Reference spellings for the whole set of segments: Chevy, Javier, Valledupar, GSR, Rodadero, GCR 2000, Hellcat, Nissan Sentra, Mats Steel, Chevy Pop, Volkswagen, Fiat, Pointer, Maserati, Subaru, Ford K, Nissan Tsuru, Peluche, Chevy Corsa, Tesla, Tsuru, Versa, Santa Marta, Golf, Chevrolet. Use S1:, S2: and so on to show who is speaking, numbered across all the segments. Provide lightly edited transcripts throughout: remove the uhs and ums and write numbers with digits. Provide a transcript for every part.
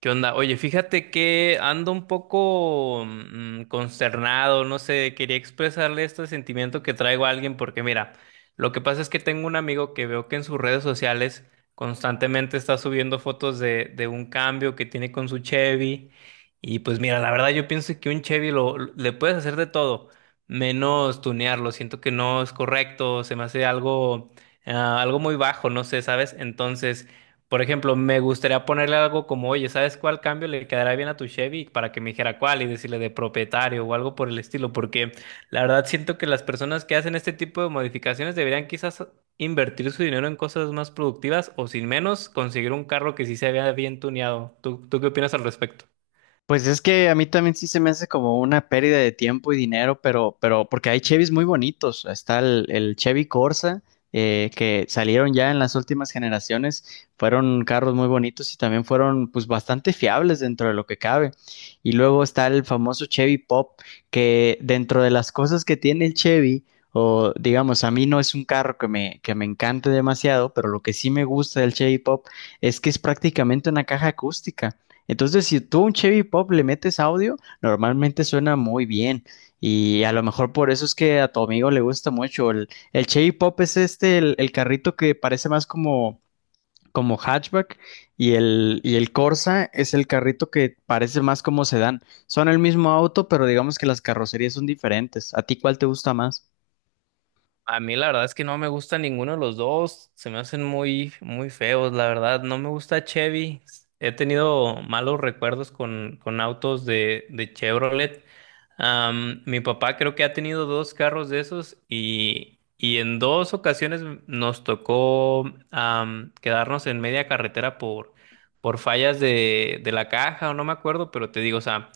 S1: ¿Qué onda? Oye, fíjate que ando un poco consternado, no sé, quería expresarle este sentimiento que traigo a alguien, porque mira, lo que pasa es que tengo un amigo que veo que en sus redes sociales constantemente está subiendo fotos de un cambio que tiene con su Chevy. Y pues mira, la verdad yo pienso que un Chevy le puedes hacer de todo, menos tunearlo. Siento que no es correcto, se me hace algo muy bajo, no sé, ¿sabes? Entonces. Por ejemplo, me gustaría ponerle algo como: oye, ¿sabes cuál cambio le quedará bien a tu Chevy? Para que me dijera cuál y decirle de propietario o algo por el estilo, porque la verdad siento que las personas que hacen este tipo de modificaciones deberían quizás invertir su dinero en cosas más productivas o sin menos conseguir un carro que sí se vea bien tuneado. ¿Tú qué opinas al respecto?
S2: Pues es que a mí también sí se me hace como una pérdida de tiempo y dinero, pero porque hay Chevys muy bonitos. Está el Chevy Corsa, que salieron ya en las últimas generaciones. Fueron carros muy bonitos y también fueron pues bastante fiables dentro de lo que cabe. Y luego está el famoso Chevy Pop, que dentro de las cosas que tiene el Chevy, o digamos, a mí no es un carro que me encante demasiado, pero lo que sí me gusta del Chevy Pop es que es prácticamente una caja acústica. Entonces, si tú a un Chevy Pop le metes audio, normalmente suena muy bien. Y a lo mejor por eso es que a tu amigo le gusta mucho. El Chevy Pop es este, el carrito que parece más como, como hatchback. Y el Corsa es el carrito que parece más como sedán. Son el mismo auto, pero digamos que las carrocerías son diferentes. ¿A ti cuál te gusta más?
S1: A mí la verdad es que no me gusta ninguno de los dos, se me hacen muy, muy feos, la verdad, no me gusta Chevy. He tenido malos recuerdos con autos de Chevrolet. Mi papá creo que ha tenido dos carros de esos, y en dos ocasiones nos tocó quedarnos en media carretera por fallas de la caja, o no me acuerdo, pero te digo, o sea.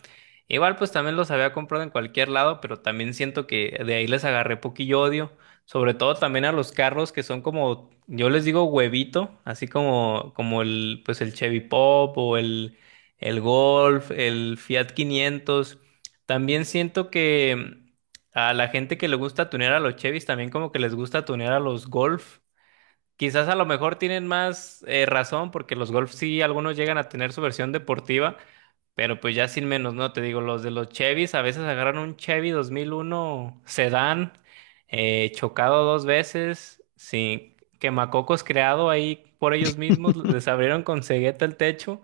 S1: Igual pues también los había comprado en cualquier lado, pero también siento que de ahí les agarré poquillo odio. Sobre todo también a los carros que son como, yo les digo huevito, así como el Chevy Pop o el Golf, el Fiat 500. También siento que a la gente que le gusta tunear a los Chevys, también como que les gusta tunear a los Golf. Quizás a lo mejor tienen más razón, porque los Golf sí, algunos llegan a tener su versión deportiva, pero pues ya sin menos, ¿no? Te digo, los de los Chevys a veces agarran un Chevy 2001 sedán, chocado dos veces, sin quemacocos creado ahí por ellos mismos, les abrieron con cegueta el techo.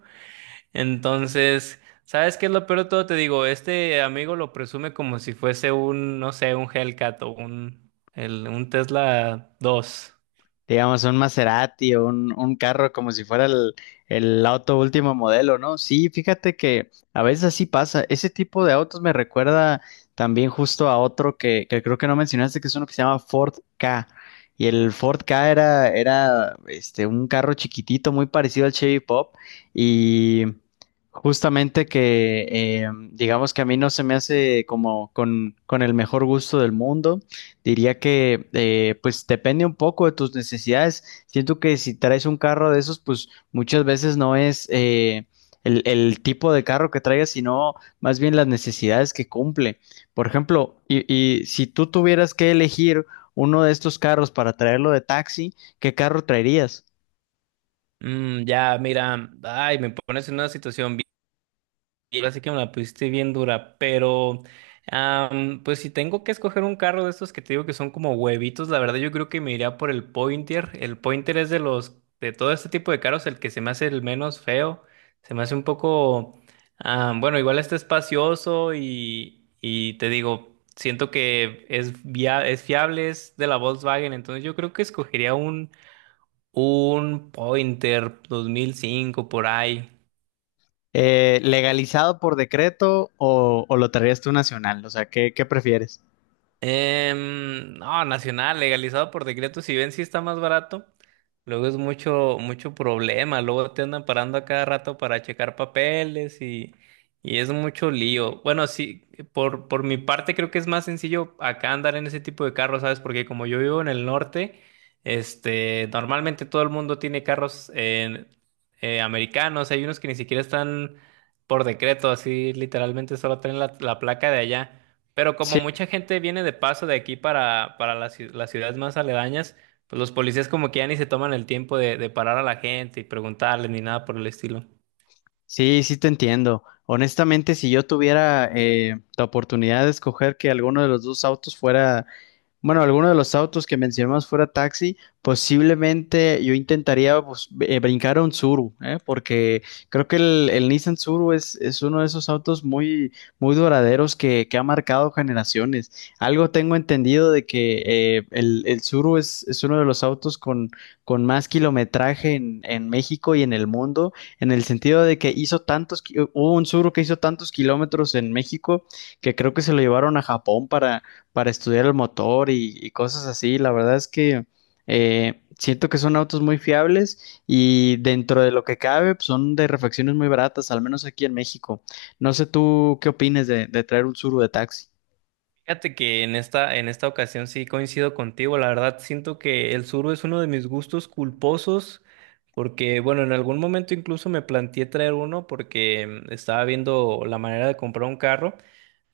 S1: Entonces, ¿sabes qué es lo peor de todo? Te digo, este amigo lo presume como si fuese un, no sé, un Hellcat o un Tesla dos.
S2: Digamos, un Maserati un carro como si fuera el auto último modelo, ¿no? Sí, fíjate que a veces así pasa. Ese tipo de autos me recuerda también justo a otro que creo que no mencionaste, que es uno que se llama Ford K. Y el Ford K era este, un carro chiquitito, muy parecido al Chevy Pop. Y justamente que, digamos que a mí no se me hace como con el mejor gusto del mundo. Diría que pues depende un poco de tus necesidades. Siento que si traes un carro de esos, pues muchas veces no es el tipo de carro que traigas, sino más bien las necesidades que cumple. Por ejemplo, y si tú tuvieras que elegir uno de estos carros para traerlo de taxi, ¿qué carro traerías?
S1: Mm, ya, mira, ay, me pones en una situación. Ahora sí que me la pusiste bien dura, pero pues si tengo que escoger un carro de estos que te digo que son como huevitos, la verdad yo creo que me iría por el Pointer. El Pointer es, de los de todo este tipo de carros, el que se me hace el menos feo, se me hace un poco, bueno, igual está espacioso, y te digo, siento que es fiable, es de la Volkswagen, entonces yo creo que escogería un Pointer 2005 por ahí.
S2: ¿Legalizado por decreto o lo traerías tú nacional? O sea, qué prefieres?
S1: No, nacional. Legalizado por decreto, si bien sí está más barato, luego es mucho, mucho problema, luego te andan parando a cada rato para checar papeles y es mucho lío. Bueno, sí, por mi parte creo que es más sencillo acá andar en ese tipo de carros, ¿sabes? Porque como yo vivo en el norte, este, normalmente todo el mundo tiene carros americanos, hay unos que ni siquiera están por decreto, así literalmente solo traen la placa de allá. Pero como mucha gente viene de paso de aquí para las ciudades más aledañas, pues los policías como que ya ni se toman el tiempo de parar a la gente y preguntarles ni nada por el estilo.
S2: Sí, sí te entiendo. Honestamente, si yo tuviera la oportunidad de escoger que alguno de los dos autos fuera, bueno, alguno de los autos que mencionamos fuera taxi, posiblemente yo intentaría pues, brincar a un Tsuru, ¿eh? Porque creo que el Nissan Tsuru es uno de esos autos muy, muy duraderos que ha marcado generaciones. Algo tengo entendido de que el Tsuru es uno de los autos con más kilometraje en México y en el mundo, en el sentido de que hizo tantos, hubo un zurdo que hizo tantos kilómetros en México que creo que se lo llevaron a Japón para estudiar el motor y cosas así. La verdad es que siento que son autos muy fiables y dentro de lo que cabe pues, son de refacciones muy baratas, al menos aquí en México. No sé tú qué opines de traer un Tsuru de taxi.
S1: Fíjate que en esta ocasión sí coincido contigo, la verdad siento que el sur es uno de mis gustos culposos, porque bueno, en algún momento incluso me planteé traer uno porque estaba viendo la manera de comprar un carro.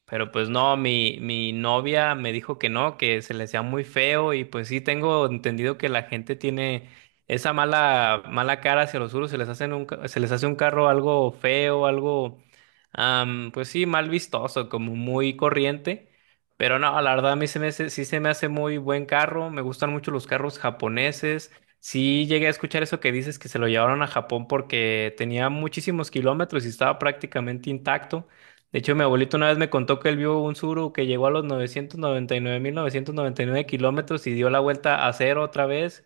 S1: Pero pues no, mi novia me dijo que no, que se le hacía muy feo, y pues sí tengo entendido que la gente tiene esa mala, mala cara hacia los suros, se les hace un carro algo feo, pues sí, mal vistoso, como muy corriente. Pero no, la verdad a mí sí se me hace muy buen carro, me gustan mucho los carros japoneses. Sí llegué a escuchar eso que dices, que se lo llevaron a Japón porque tenía muchísimos kilómetros y estaba prácticamente intacto. De hecho, mi abuelito una vez me contó que él vio un suru que llegó a los 999.999 kilómetros y dio la vuelta a cero otra vez.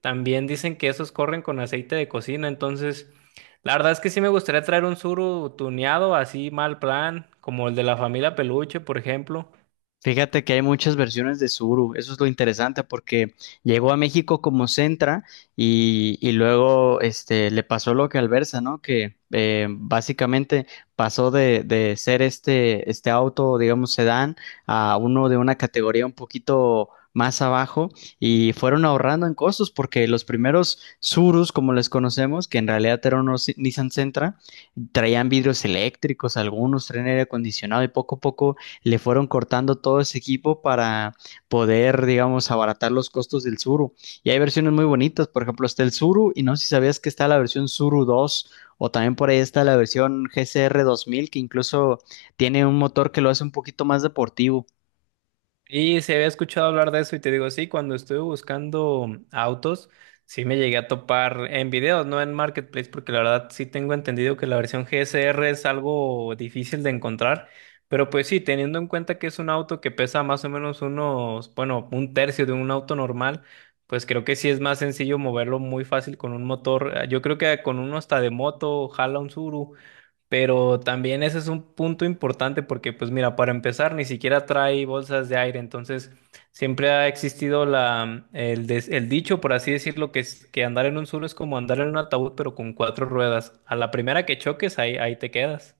S1: También dicen que esos corren con aceite de cocina. Entonces, la verdad es que sí me gustaría traer un suru tuneado, así mal plan, como el de la familia Peluche, por ejemplo.
S2: Fíjate que hay muchas versiones de Subaru. Eso es lo interesante porque llegó a México como Sentra y luego este, le pasó lo que al Versa, ¿no? Que básicamente pasó de ser este, este auto, digamos, sedán, a uno de una categoría un poquito más abajo y fueron ahorrando en costos porque los primeros Subarus, como les conocemos, que en realidad eran unos Nissan Sentra, traían vidrios eléctricos, algunos traían aire acondicionado y poco a poco le fueron cortando todo ese equipo para poder, digamos, abaratar los costos del Zuru. Y hay versiones muy bonitas, por ejemplo, está el Zuru y no sé si sabías que está la versión Zuru 2, o también por ahí está la versión GCR 2000 que incluso tiene un motor que lo hace un poquito más deportivo.
S1: Y se había escuchado hablar de eso, y te digo, sí, cuando estuve buscando autos, sí me llegué a topar en videos, no en Marketplace, porque la verdad sí tengo entendido que la versión GSR es algo difícil de encontrar, pero pues sí, teniendo en cuenta que es un auto que pesa más o menos unos, bueno, un tercio de un auto normal, pues creo que sí es más sencillo moverlo muy fácil con un motor, yo creo que con uno hasta de moto jala un Tsuru. Pero también ese es un punto importante, porque, pues mira, para empezar, ni siquiera trae bolsas de aire. Entonces, siempre ha existido el dicho, por así decirlo, que andar en un solo es como andar en un ataúd, pero con cuatro ruedas. A la primera que choques, ahí, ahí te quedas.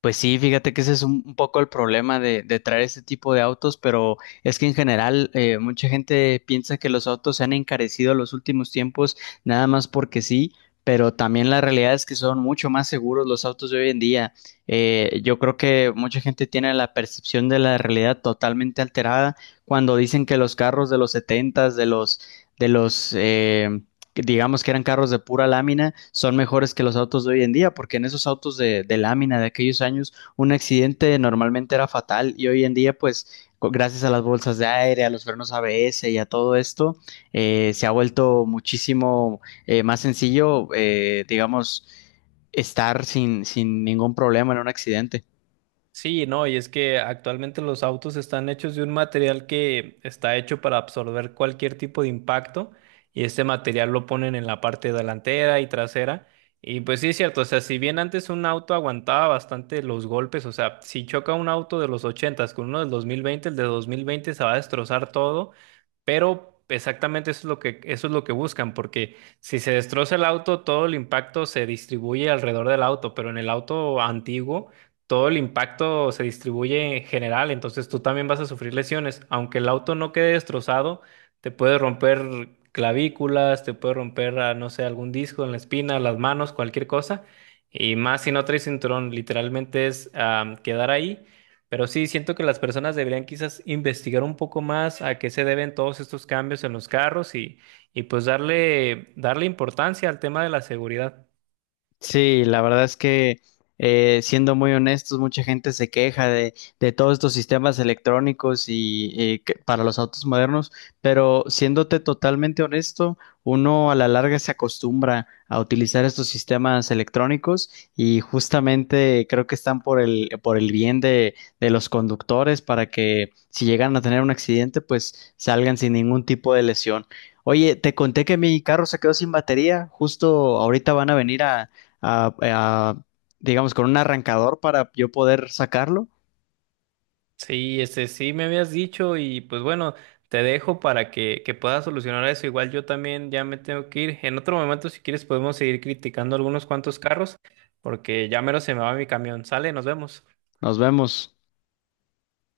S2: Pues sí, fíjate que ese es un poco el problema de traer este tipo de autos, pero es que en general mucha gente piensa que los autos se han encarecido los últimos tiempos nada más porque sí, pero también la realidad es que son mucho más seguros los autos de hoy en día. Yo creo que mucha gente tiene la percepción de la realidad totalmente alterada cuando dicen que los carros de los setentas, de los que digamos que eran carros de pura lámina, son mejores que los autos de hoy en día, porque en esos autos de lámina de aquellos años, un accidente normalmente era fatal y hoy en día, pues, co- gracias a las bolsas de aire, a los frenos ABS y a todo esto, se ha vuelto muchísimo más sencillo, digamos, estar sin, sin ningún problema en un accidente.
S1: Sí, no, y es que actualmente los autos están hechos de un material que está hecho para absorber cualquier tipo de impacto, y este material lo ponen en la parte delantera y trasera. Y pues sí es cierto, o sea, si bien antes un auto aguantaba bastante los golpes, o sea, si choca un auto de los ochentas con uno del 2020, el de 2020 se va a destrozar todo, pero exactamente eso es lo que, eso es lo que buscan, porque si se destroza el auto, todo el impacto se distribuye alrededor del auto, pero en el auto antiguo todo el impacto se distribuye en general, entonces tú también vas a sufrir lesiones. Aunque el auto no quede destrozado, te puede romper clavículas, te puede romper, no sé, algún disco en la espina, las manos, cualquier cosa. Y más si no traes cinturón, literalmente es, quedar ahí. Pero sí, siento que las personas deberían quizás investigar un poco más a qué se deben todos estos cambios en los carros, y pues darle importancia al tema de la seguridad.
S2: Sí, la verdad es que siendo muy honestos, mucha gente se queja de todos estos sistemas electrónicos y que- para los autos modernos, pero siéndote totalmente honesto, uno a la larga se acostumbra a utilizar estos sistemas electrónicos y justamente creo que están por por el bien de los conductores para que si llegan a tener un accidente, pues salgan sin ningún tipo de lesión. Oye, te conté que mi carro se quedó sin batería. Justo ahorita van a venir a digamos, con un arrancador para yo poder sacarlo.
S1: Sí, este sí me habías dicho y pues bueno, te dejo para que puedas solucionar eso. Igual yo también ya me tengo que ir. En otro momento, si quieres, podemos seguir criticando algunos cuantos carros, porque ya mero se me va mi camión. Sale, nos vemos.
S2: Nos vemos.